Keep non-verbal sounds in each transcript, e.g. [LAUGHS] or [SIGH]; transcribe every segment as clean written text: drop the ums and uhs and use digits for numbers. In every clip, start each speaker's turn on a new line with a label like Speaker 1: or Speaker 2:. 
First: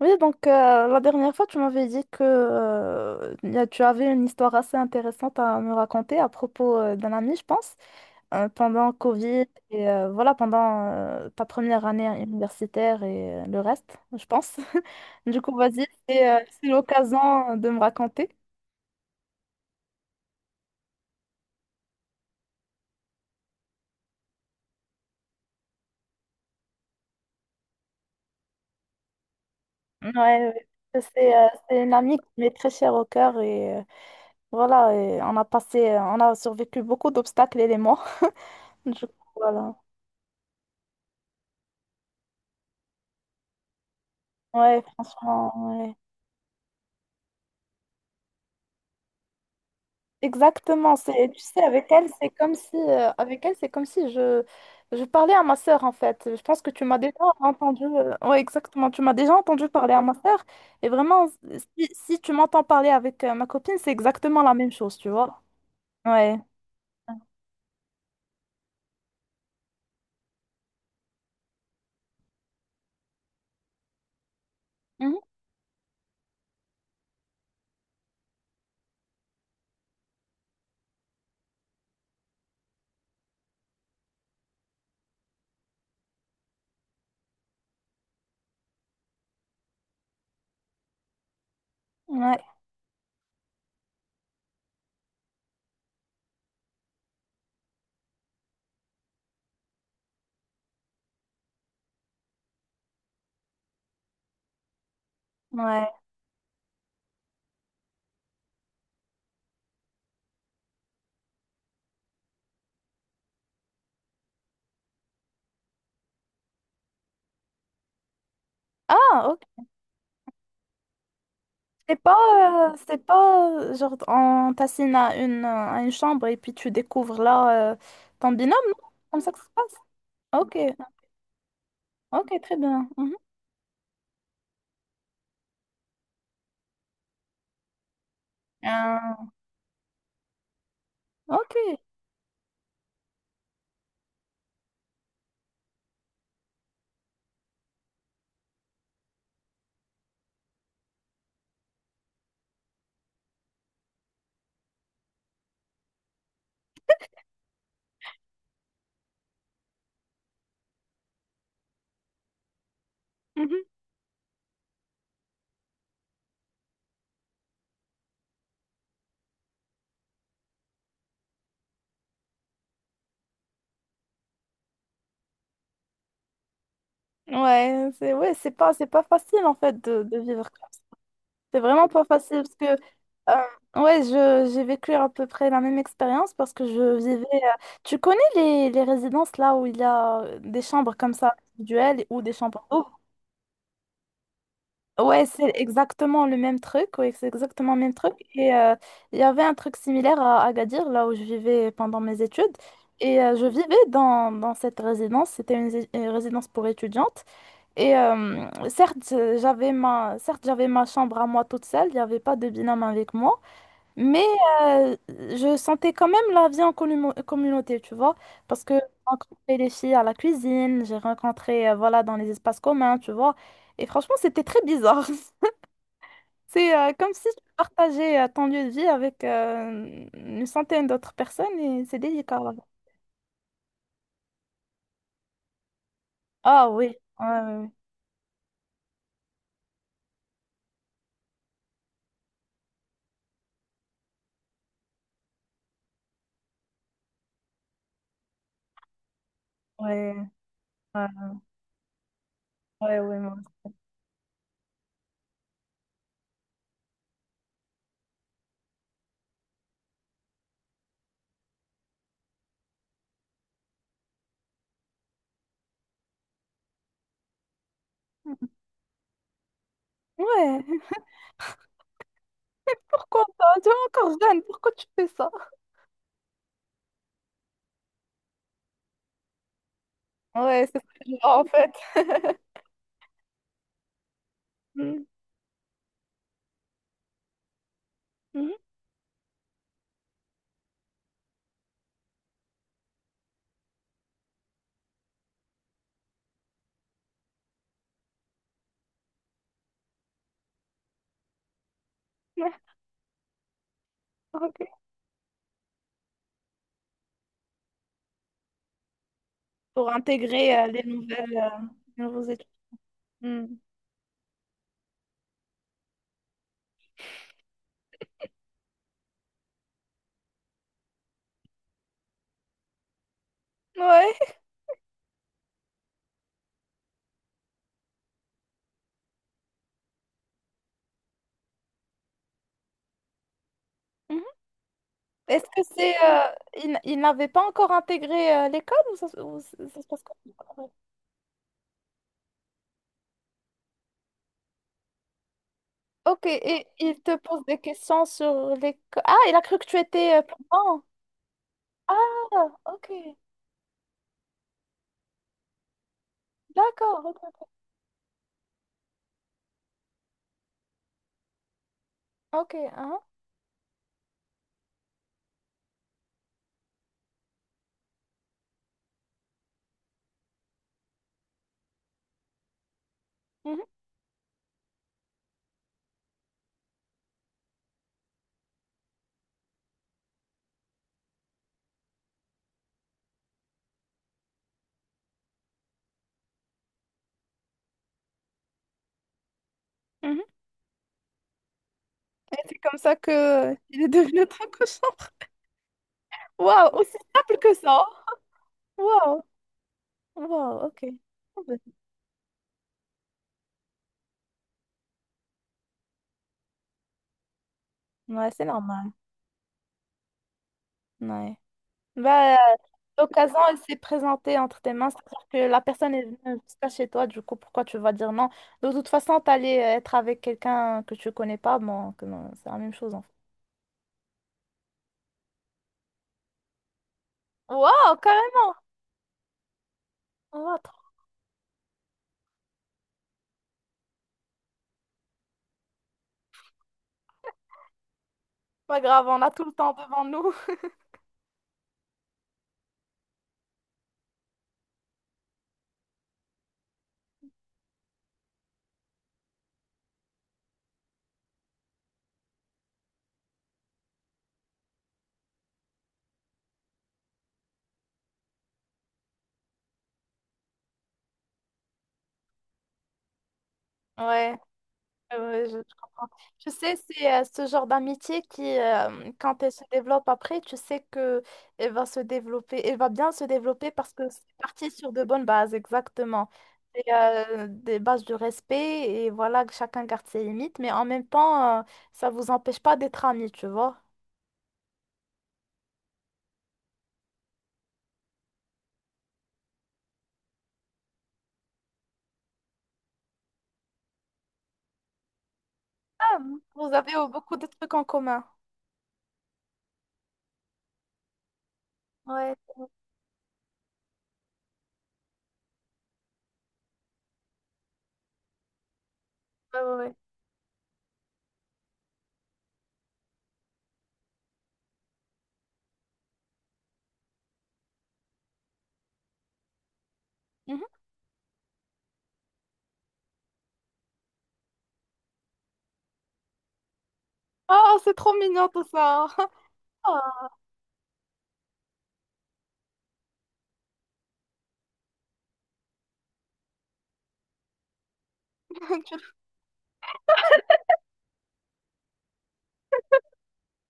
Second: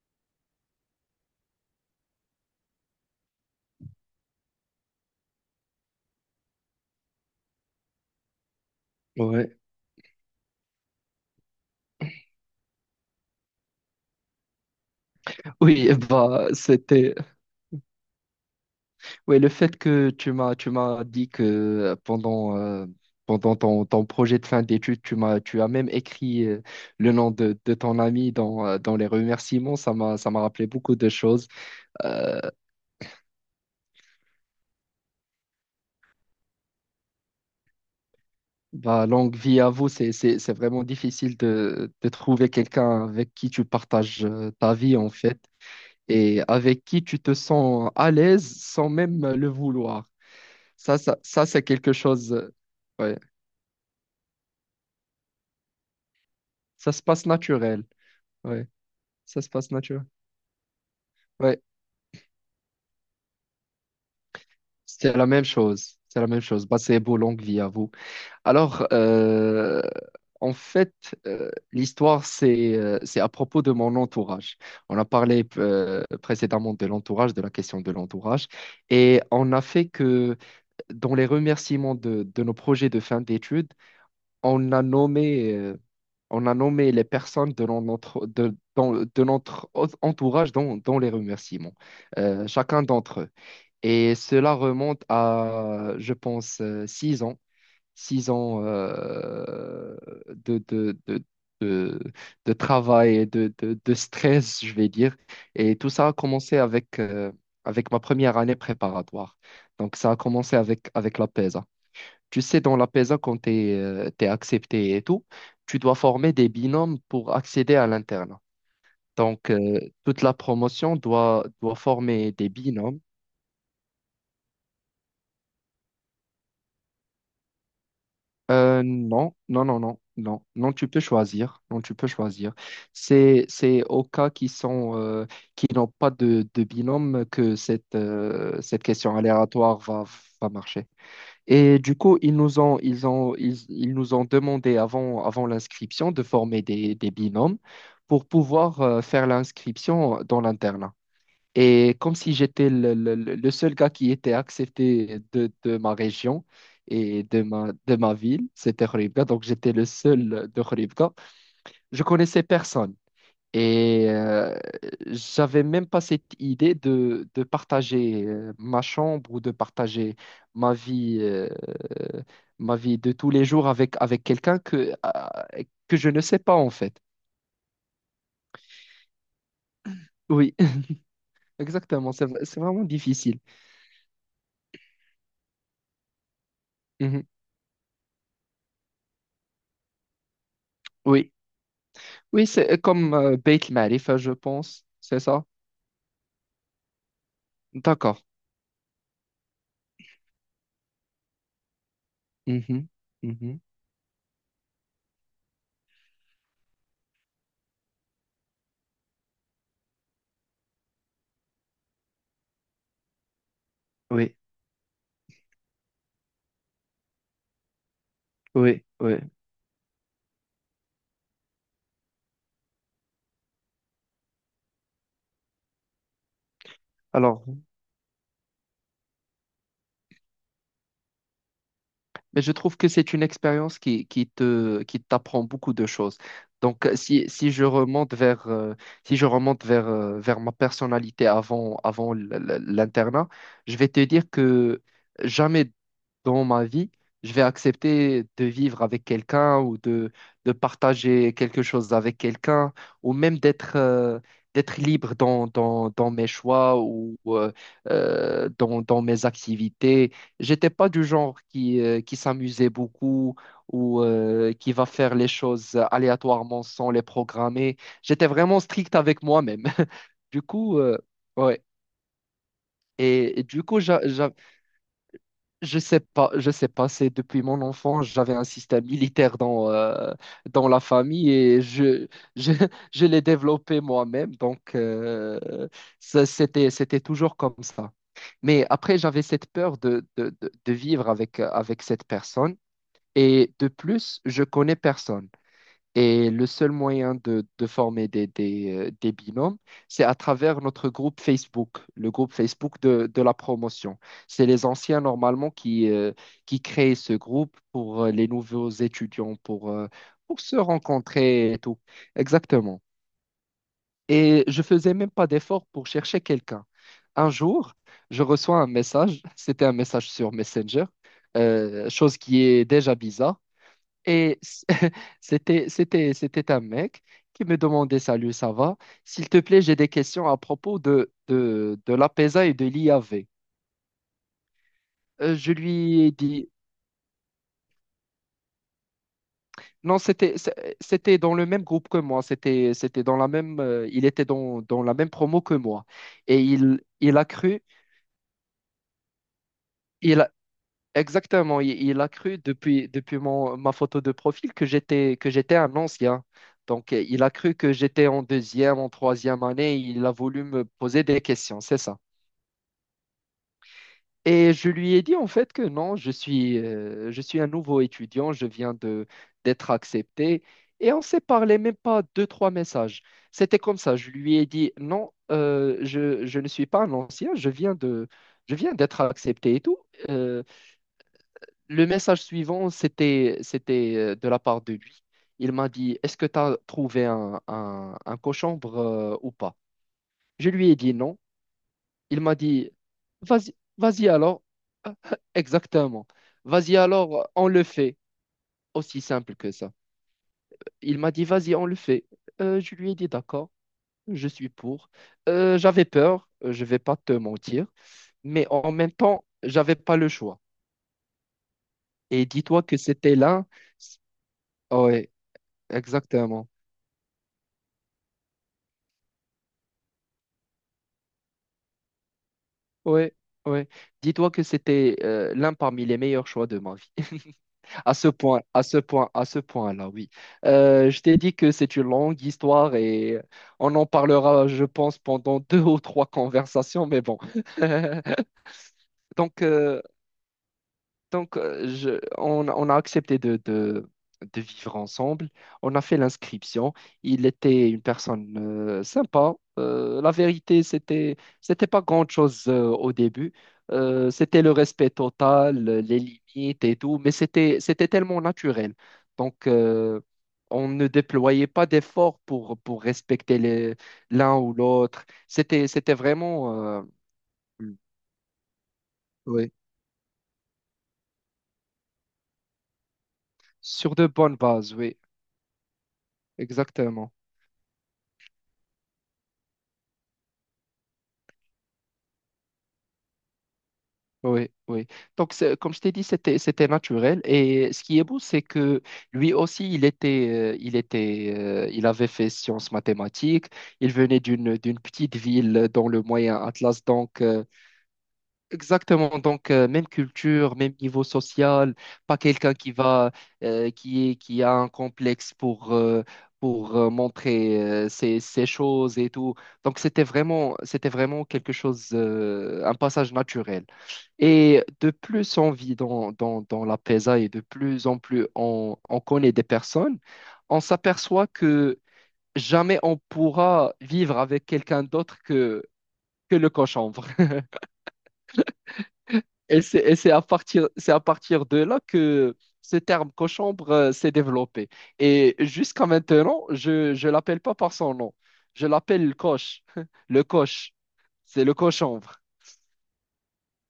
Speaker 1: Oui, donc la dernière fois, tu m'avais dit que tu avais une histoire assez intéressante à me raconter à propos d'un ami, je pense, pendant Covid
Speaker 2: Ouais.
Speaker 1: et voilà, pendant ta première année universitaire et le reste, je pense. [LAUGHS] Du coup, vas-y,
Speaker 2: Oui, [LAUGHS] bah
Speaker 1: c'est
Speaker 2: c'était
Speaker 1: l'occasion de me raconter.
Speaker 2: ouais, le fait que tu m'as dit que pendant ton projet de fin d'études, tu as même écrit le nom de ton ami dans les remerciements,
Speaker 1: Ouais,
Speaker 2: ça m'a rappelé
Speaker 1: ouais.
Speaker 2: beaucoup de
Speaker 1: c'est
Speaker 2: choses.
Speaker 1: euh, c'est une amie qui
Speaker 2: Euh,
Speaker 1: m'est très chère au cœur et voilà, et on a on a survécu beaucoup d'obstacles, elle et moi. [LAUGHS] Du
Speaker 2: Bah,
Speaker 1: coup,
Speaker 2: longue vie à
Speaker 1: voilà.
Speaker 2: vous, c'est vraiment difficile de trouver quelqu'un avec qui tu partages ta
Speaker 1: Ouais,
Speaker 2: vie en fait,
Speaker 1: franchement, ouais.
Speaker 2: et avec qui tu te sens à l'aise sans même le vouloir.
Speaker 1: Exactement,
Speaker 2: Ça
Speaker 1: c'est,
Speaker 2: ça
Speaker 1: tu
Speaker 2: ça
Speaker 1: sais,
Speaker 2: c'est
Speaker 1: avec
Speaker 2: quelque
Speaker 1: elle, c'est
Speaker 2: chose.
Speaker 1: comme si,
Speaker 2: Ouais.
Speaker 1: avec elle, c'est comme si je parlais à ma sœur, en fait. Je pense que tu
Speaker 2: Ça
Speaker 1: m'as
Speaker 2: se
Speaker 1: déjà
Speaker 2: passe naturel.
Speaker 1: ouais,
Speaker 2: Ouais,
Speaker 1: exactement, tu m'as déjà
Speaker 2: ça se
Speaker 1: entendu
Speaker 2: passe
Speaker 1: parler à
Speaker 2: naturel.
Speaker 1: ma sœur. Et vraiment,
Speaker 2: Ouais,
Speaker 1: si tu m'entends parler avec ma copine, c'est exactement la même chose, tu
Speaker 2: c'est la
Speaker 1: vois.
Speaker 2: même chose. C'est la
Speaker 1: Ouais.
Speaker 2: même chose. Bah, c'est beau, longue vie à vous. Alors, en fait, l'histoire, c'est à propos de mon entourage. On a
Speaker 1: Mhm.
Speaker 2: parlé précédemment de l'entourage, de la question de l'entourage. Et on a fait que dans les remerciements de nos projets de fin d'études, on a nommé. euh, on a nommé les personnes de non- notre, de, dans- de notre o- entourage dans les remerciements,
Speaker 1: Ouais,
Speaker 2: chacun d'entre eux. Et cela remonte à, je pense, 6 ans, 6 ans de, de, de, de, de travail et de stress, je vais dire. Et tout
Speaker 1: ouais.
Speaker 2: ça a commencé avec ma première année préparatoire. Donc, ça a commencé avec la PESA. Tu sais, dans la PESA, quand tu es accepté et tout, tu dois former des binômes pour accéder à l'internat.
Speaker 1: Ah,
Speaker 2: Donc,
Speaker 1: ok.
Speaker 2: toute la promotion doit
Speaker 1: C'est
Speaker 2: former des
Speaker 1: pas, c'est
Speaker 2: binômes.
Speaker 1: pas, genre, on t'assigne à à une chambre et puis tu découvres là, ton binôme, non? Comme ça
Speaker 2: Non,
Speaker 1: que ça se
Speaker 2: non,
Speaker 1: passe?
Speaker 2: non, non, non,
Speaker 1: Ok,
Speaker 2: non, tu peux choisir. Non, tu peux
Speaker 1: ok,
Speaker 2: choisir.
Speaker 1: très bien. Mhm.
Speaker 2: C'est au cas qui sont, qui n'ont pas de binôme que cette question
Speaker 1: Euh,
Speaker 2: aléatoire va marcher.
Speaker 1: ok.
Speaker 2: Et du coup, ils nous ont demandé avant l'inscription de former des binômes pour pouvoir faire l'inscription dans l'internat. Et comme si j'étais le seul gars qui était accepté de ma région et de ma ville. C'était Khouribga, donc j'étais le seul de Khouribga, je connaissais personne.
Speaker 1: Mhm.
Speaker 2: Et j'avais même pas cette idée de partager ma chambre ou de partager ma vie, euh, ma vie de tous les jours avec quelqu'un que je ne sais pas en fait.
Speaker 1: Ouais, c'est pas facile en fait de vivre
Speaker 2: Oui,
Speaker 1: comme ça.
Speaker 2: [LAUGHS]
Speaker 1: C'est vraiment pas
Speaker 2: exactement,
Speaker 1: facile parce
Speaker 2: c'est
Speaker 1: que
Speaker 2: vraiment difficile.
Speaker 1: ouais, je j'ai vécu à peu près la même expérience parce que je vivais
Speaker 2: Mhm.
Speaker 1: tu connais les résidences là où il y a des chambres comme
Speaker 2: Oui,
Speaker 1: ça individuelles ou des
Speaker 2: oui,
Speaker 1: chambres
Speaker 2: c'est
Speaker 1: doubles?
Speaker 2: comme Beit Marif, je pense, c'est
Speaker 1: Ouais,
Speaker 2: ça?
Speaker 1: c'est exactement le même truc, ouais, c'est exactement le même truc
Speaker 2: D'accord.
Speaker 1: et il y avait un truc similaire à Agadir là où je vivais pendant mes études
Speaker 2: Mhm.
Speaker 1: et je
Speaker 2: Mhm.
Speaker 1: vivais dans cette résidence, c'était une résidence pour étudiantes. Et certes, certes, j'avais ma chambre à moi toute seule, il n'y avait pas de binôme avec moi, mais
Speaker 2: Oui,
Speaker 1: je sentais quand même la vie en communauté, tu vois, parce que j'ai
Speaker 2: oui, oui.
Speaker 1: rencontré les filles à la cuisine, j'ai rencontré, voilà, dans les espaces communs, tu vois, et franchement, c'était très bizarre. [LAUGHS] C'est comme si tu
Speaker 2: Alors,
Speaker 1: partageais ton lieu de vie avec une centaine d'autres personnes et c'est délicat.
Speaker 2: Mais
Speaker 1: Là.
Speaker 2: je trouve que c'est une expérience qui t'apprend beaucoup de choses.
Speaker 1: Ah
Speaker 2: Donc,
Speaker 1: oui,
Speaker 2: si je
Speaker 1: ouais,
Speaker 2: remonte vers, vers ma personnalité avant, l'internat, je vais te dire que jamais dans ma vie je vais accepter de vivre avec quelqu'un, ou
Speaker 1: ouais, ouais,
Speaker 2: de partager quelque chose avec quelqu'un,
Speaker 1: ouais, ouais, ouais.
Speaker 2: ou
Speaker 1: ouais, moi
Speaker 2: même d'être libre dans mes choix ou dans mes activités. J'étais pas du genre qui s'amusait beaucoup, ou qui va faire les choses aléatoirement sans les programmer. J'étais
Speaker 1: aussi.
Speaker 2: vraiment strict avec moi-même. [LAUGHS] Du coup,
Speaker 1: Ouais.
Speaker 2: ouais. Et du
Speaker 1: Tu es
Speaker 2: coup, j'avais
Speaker 1: encore jeune, pourquoi tu fais ça?
Speaker 2: je sais pas, c'est depuis mon enfance, j'avais un système militaire
Speaker 1: Ouais,
Speaker 2: dans
Speaker 1: c'est
Speaker 2: la
Speaker 1: ça je
Speaker 2: famille,
Speaker 1: vois en
Speaker 2: et
Speaker 1: fait.
Speaker 2: je, [LAUGHS] je l'ai développé moi-même, donc
Speaker 1: Mm.
Speaker 2: ça, c'était toujours comme ça.
Speaker 1: Mhm.
Speaker 2: Mais après, j'avais cette peur de vivre avec cette personne, et de plus, je connais personne. Et le seul moyen de former des binômes, c'est à travers notre groupe Facebook, le groupe
Speaker 1: Ouais,
Speaker 2: Facebook de la promotion. C'est
Speaker 1: ok.
Speaker 2: les anciens normalement qui créent ce groupe pour les nouveaux étudiants,
Speaker 1: Pour
Speaker 2: pour se
Speaker 1: intégrer
Speaker 2: rencontrer et tout.
Speaker 1: les nouveaux étudiants.
Speaker 2: Exactement.
Speaker 1: Mm.
Speaker 2: Et je faisais même pas d'effort pour chercher quelqu'un. Un jour, je reçois un message, [LAUGHS] c'était un message sur Messenger, chose qui est déjà bizarre.
Speaker 1: Ouais.
Speaker 2: Et c'était un mec qui me demandait: «Salut, ça va? S'il te plaît, j'ai des questions à propos de l'APESA et de l'IAV.»
Speaker 1: Mhm. Est-ce
Speaker 2: Je
Speaker 1: que c'est...
Speaker 2: lui ai dit
Speaker 1: ils, ils n'avaient pas encore intégré l'école ou ça se
Speaker 2: non,
Speaker 1: passe
Speaker 2: c'était
Speaker 1: comment?
Speaker 2: c'est- c'était dans le même groupe que moi, c'était dans la même, il était dans la même promo que moi.
Speaker 1: Ok,
Speaker 2: Et
Speaker 1: et il te
Speaker 2: il a
Speaker 1: pose des
Speaker 2: cru,
Speaker 1: questions sur l'école. Ah, il a cru que tu étais
Speaker 2: il a-
Speaker 1: plan.
Speaker 2: il a cru,
Speaker 1: Ah,
Speaker 2: depuis,
Speaker 1: ok.
Speaker 2: depuis ma photo de profil, que j'étais un ancien. Donc,
Speaker 1: D'accord. Ok,
Speaker 2: il a
Speaker 1: ok.
Speaker 2: cru que j'étais en deuxième, en troisième année, il a voulu me poser des questions, c'est ça.
Speaker 1: Ok, hein.
Speaker 2: Et je lui ai dit en fait que non, je suis un nouveau étudiant, je viens de d'être accepté. Et on s'est parlé même pas deux, trois messages. C'était
Speaker 1: Mhm,
Speaker 2: comme ça. Je lui ai dit non, je ne suis pas un ancien, je viens d'être accepté et tout. Euh, le message suivant, c'était de la part de lui. Il m'a dit: «Est-ce que tu as trouvé un cochambre ou pas?»
Speaker 1: mhm.
Speaker 2: Je lui ai dit non. Il m'a
Speaker 1: Et c'est
Speaker 2: dit:
Speaker 1: comme ça que
Speaker 2: «Vas-y,
Speaker 1: il est
Speaker 2: vas-y
Speaker 1: devenu
Speaker 2: alors.»
Speaker 1: ton cochon.
Speaker 2: [LAUGHS] Exactement.
Speaker 1: Waouh,
Speaker 2: Vas-y
Speaker 1: aussi
Speaker 2: alors,
Speaker 1: simple
Speaker 2: on
Speaker 1: que
Speaker 2: le
Speaker 1: ça.
Speaker 2: fait. Aussi
Speaker 1: Waouh,
Speaker 2: simple que ça.
Speaker 1: waouh, ok.
Speaker 2: Il m'a dit: «Vas-y, on le fait.» Je lui ai dit: «D'accord, je suis pour.» J'avais peur, je vais pas te mentir,
Speaker 1: Ouais, c'est
Speaker 2: mais en
Speaker 1: normal.
Speaker 2: même temps, j'avais pas le choix.
Speaker 1: Ouais.
Speaker 2: Et
Speaker 1: Bah,
Speaker 2: dis-toi que c'était
Speaker 1: l'occasion,
Speaker 2: l'un.
Speaker 1: elle s'est présentée entre tes mains,
Speaker 2: Oui,
Speaker 1: c'est-à-dire que la personne est venue
Speaker 2: exactement.
Speaker 1: jusqu'à chez toi, du coup, pourquoi tu vas dire non? De toute façon, t'allais être avec quelqu'un que tu connais pas, bon, que non, c'est la même chose en fait.
Speaker 2: Oui, oui. Dis-toi que c'était l'un parmi les meilleurs choix de ma vie. À
Speaker 1: Waouh,
Speaker 2: ce point,
Speaker 1: carrément!
Speaker 2: à ce point, à ce point-là, oui.
Speaker 1: Waouh, trop
Speaker 2: Je t'ai dit que c'est une longue histoire, et on en parlera, je pense, pendant [LAUGHS] deux ou trois conversations, mais bon. [LAUGHS]
Speaker 1: pas grave, on a
Speaker 2: Donc,
Speaker 1: tout le temps
Speaker 2: euh,
Speaker 1: devant nous. [LAUGHS]
Speaker 2: donc, on a accepté de vivre ensemble. On a fait l'inscription. Il était une personne sympa. La vérité, c'était pas grand-chose au début. C'était le respect total, les limites et tout, mais c'était tellement naturel. Donc, on ne déployait pas d'efforts pour respecter
Speaker 1: Ouais.
Speaker 2: l'un ou l'autre.
Speaker 1: Ouais, je
Speaker 2: C'était
Speaker 1: comprends. Tu sais,
Speaker 2: vraiment
Speaker 1: c'est ce genre
Speaker 2: Mm.
Speaker 1: d'amitié qui, quand elle
Speaker 2: Ouais,
Speaker 1: se développe après, tu sais que elle va se développer, elle va bien se développer parce
Speaker 2: sur de
Speaker 1: que c'est
Speaker 2: bonnes
Speaker 1: parti
Speaker 2: bases,
Speaker 1: sur
Speaker 2: oui,
Speaker 1: de bonnes bases, exactement. Et,
Speaker 2: exactement.
Speaker 1: des bases de respect, et voilà, que chacun garde ses limites, mais en même temps, ça vous empêche pas d'être amis, tu vois.
Speaker 2: Oui, oui. Donc, comme je t'ai dit, c'était naturel. Et ce qui est beau, c'est que lui aussi, il était, il avait fait sciences mathématiques. Il venait d'une petite ville dans le
Speaker 1: Ah,
Speaker 2: Moyen
Speaker 1: vous
Speaker 2: Atlas.
Speaker 1: avez
Speaker 2: Donc,
Speaker 1: beaucoup de trucs en commun.
Speaker 2: exactement. Donc, même culture, même niveau social. Pas
Speaker 1: Ouais,
Speaker 2: quelqu'un qui va, qui est, qui a un complexe pour, montrer ses, ses choses et tout.
Speaker 1: ouais, ouais.
Speaker 2: Donc,
Speaker 1: ouais.
Speaker 2: c'était vraiment quelque chose, un passage naturel. Et de plus on vit dans la PESA, et de plus en plus on connaît des personnes, on
Speaker 1: Mhm.
Speaker 2: s'aperçoit que jamais on pourra vivre avec quelqu'un d'autre que le cochambre. [LAUGHS]
Speaker 1: Oh, c'est trop mignon tout ça.
Speaker 2: Et
Speaker 1: [LAUGHS] Ah,
Speaker 2: c'est à partir de là que ce terme cochambre s'est développé. Et jusqu'à maintenant, je ne l'appelle pas par son nom. Je
Speaker 1: [LAUGHS] tu-
Speaker 2: l'appelle le coche. [LAUGHS] Le coche. C'est le cochambre.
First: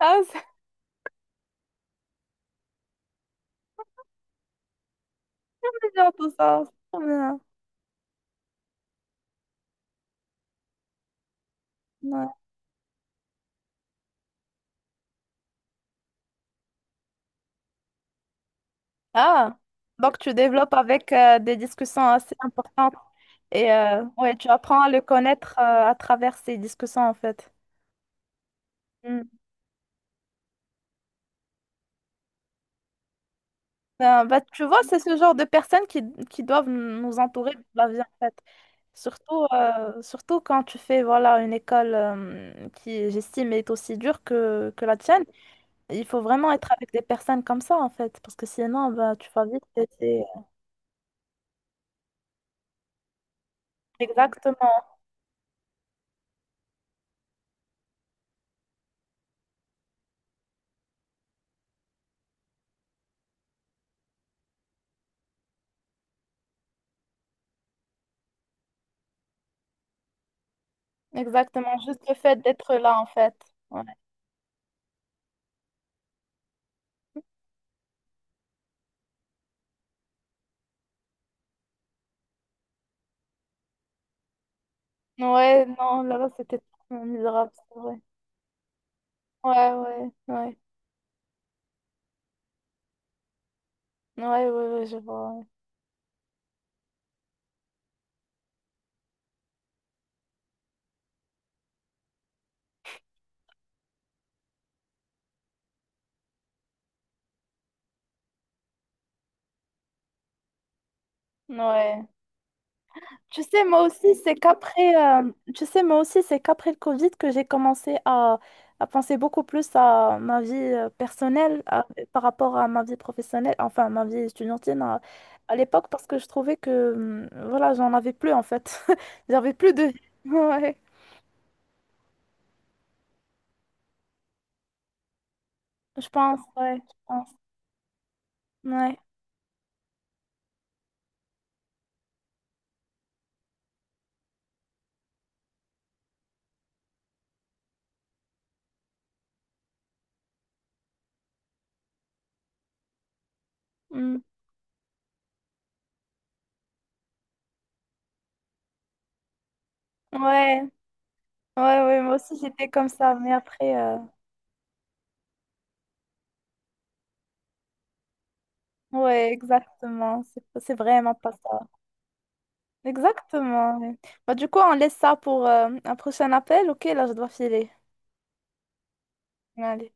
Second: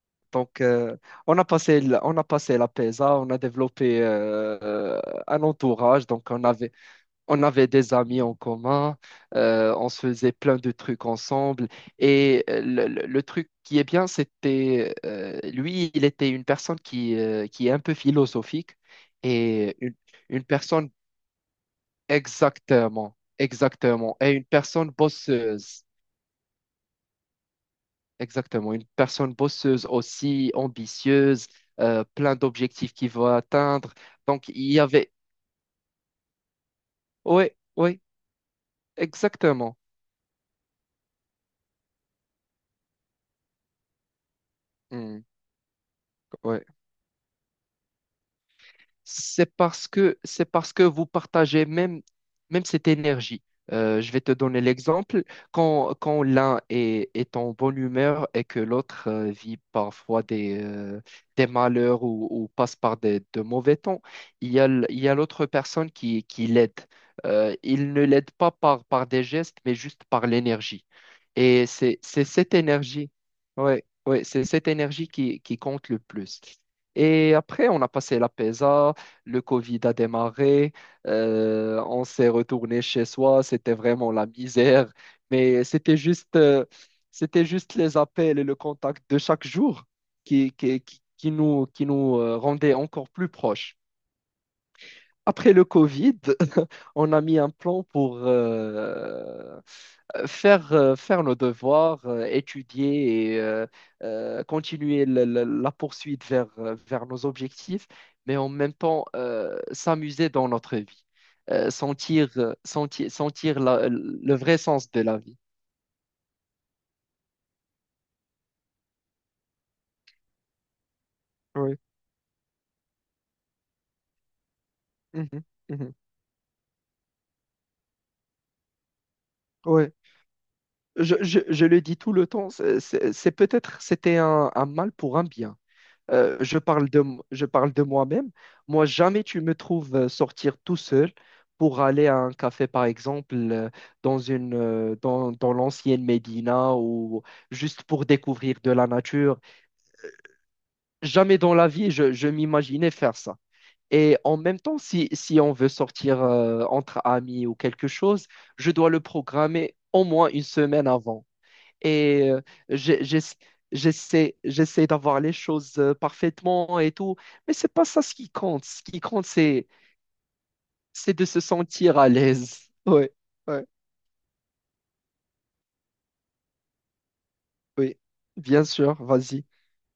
Speaker 1: ah, c'est
Speaker 2: Donc, on a passé, on a passé la PESA, on a développé un entourage.
Speaker 1: mignon tout
Speaker 2: Donc,
Speaker 1: ça. C'est trop bien.
Speaker 2: on avait des amis en commun, on se faisait plein de trucs ensemble.
Speaker 1: Ouais.
Speaker 2: Et le truc qui est bien, c'était, lui, il était une personne qui est un peu philosophique
Speaker 1: Ah,
Speaker 2: et
Speaker 1: donc tu
Speaker 2: une
Speaker 1: développes
Speaker 2: personne
Speaker 1: avec des discussions assez importantes
Speaker 2: exactement,
Speaker 1: et
Speaker 2: exactement, et
Speaker 1: ouais,
Speaker 2: une
Speaker 1: tu apprends à
Speaker 2: personne
Speaker 1: le connaître
Speaker 2: bosseuse.
Speaker 1: à travers ces discussions en fait.
Speaker 2: Exactement, une
Speaker 1: Mm.
Speaker 2: personne bosseuse aussi, ambitieuse, plein d'objectifs qu'il veut atteindre.
Speaker 1: Ben, bah,
Speaker 2: Donc,
Speaker 1: tu
Speaker 2: il y
Speaker 1: vois, c'est
Speaker 2: avait...
Speaker 1: ce genre de personnes qui doivent nous
Speaker 2: Oui,
Speaker 1: entourer de la vie
Speaker 2: oui,
Speaker 1: en fait. Surtout,
Speaker 2: exactement.
Speaker 1: surtout quand tu fais voilà, une école qui, j'estime, est aussi dure que la tienne. Il faut vraiment
Speaker 2: Oui,
Speaker 1: être avec des personnes comme ça en fait, parce que sinon, ben, tu vas vite. Et c'est-
Speaker 2: C'est parce que vous partagez même, même cette énergie. Je vais te donner
Speaker 1: Exactement,
Speaker 2: l'exemple. Quand l'un est, est en bonne humeur et que l'autre vit parfois des malheurs, ou passe par des, de mauvais temps, il y a l'autre personne qui l'aide. Il ne l'aide pas par des gestes, mais juste par l'énergie. Et
Speaker 1: exactement, juste le
Speaker 2: c'est
Speaker 1: fait
Speaker 2: cette
Speaker 1: d'être là en
Speaker 2: énergie,
Speaker 1: fait. Ouais.
Speaker 2: ouais, ouais, c'est cette énergie qui compte le plus. Et après, on a passé la PESA, le Covid a démarré, on s'est retourné chez soi, c'était vraiment la misère,
Speaker 1: Ouais,
Speaker 2: mais c'était
Speaker 1: non, là-bas,
Speaker 2: juste,
Speaker 1: c'était
Speaker 2: euh,
Speaker 1: tellement
Speaker 2: c'était
Speaker 1: misérable,
Speaker 2: juste
Speaker 1: c'est vrai.
Speaker 2: les appels et le contact de chaque
Speaker 1: Ouais,
Speaker 2: jour
Speaker 1: ouais, ouais.
Speaker 2: qui nous rendaient encore plus proches.
Speaker 1: Ouais, ouais, ouais, je vois.
Speaker 2: Après le Covid, on a mis un plan pour faire nos devoirs, étudier et continuer la poursuite vers, vers nos objectifs, mais en même temps s'amuser dans notre vie.
Speaker 1: Ouais. Ouais. Tu
Speaker 2: Sentir
Speaker 1: sais, moi aussi,
Speaker 2: le vrai sens de la vie.
Speaker 1: tu sais, moi aussi, c'est qu'après le Covid que j'ai commencé à penser beaucoup plus à ma vie personnelle
Speaker 2: Oui.
Speaker 1: à- par rapport à ma vie professionnelle, enfin, ma vie étudiantine
Speaker 2: Mhm.
Speaker 1: à l'époque,
Speaker 2: Mhm.
Speaker 1: parce que je trouvais que, voilà, j'en avais plus, en fait. [LAUGHS] J'avais plus de
Speaker 2: Ouais.
Speaker 1: vie. [LAUGHS] Ouais,
Speaker 2: Je le dis tout le temps, c'est peut-être, c'était un mal pour un bien.
Speaker 1: je pense, ouais, je pense.
Speaker 2: Je parle de moi-même. Moi,
Speaker 1: Ouais.
Speaker 2: jamais tu me trouves sortir tout seul pour aller à un café, par exemple, dans une, dans l'ancienne Médina, ou juste pour découvrir de la nature. Jamais dans la vie, je m'imaginais faire ça. Et
Speaker 1: Hum.
Speaker 2: en même temps, si on veut sortir entre amis ou quelque chose, je dois le programmer au moins une
Speaker 1: Ouais.
Speaker 2: semaine avant.
Speaker 1: Ouais, ouais, moi
Speaker 2: Et
Speaker 1: aussi j'étais comme
Speaker 2: j'ai-
Speaker 1: ça, mais
Speaker 2: j'ess-
Speaker 1: après,
Speaker 2: j'essaie, j'essaie d'avoir les choses parfaitement et tout. Mais c'est pas ça ce qui compte. Ce qui compte,
Speaker 1: ouais, exactement, c'est vraiment
Speaker 2: c'est de
Speaker 1: pas
Speaker 2: se
Speaker 1: ça.
Speaker 2: sentir à l'aise. Ouais, ouais,
Speaker 1: Exactement. Ouais. Bah, du coup, on laisse ça pour un prochain appel, ok? Là, je dois filer.
Speaker 2: oui. Bien sûr, vas-y.
Speaker 1: Allez.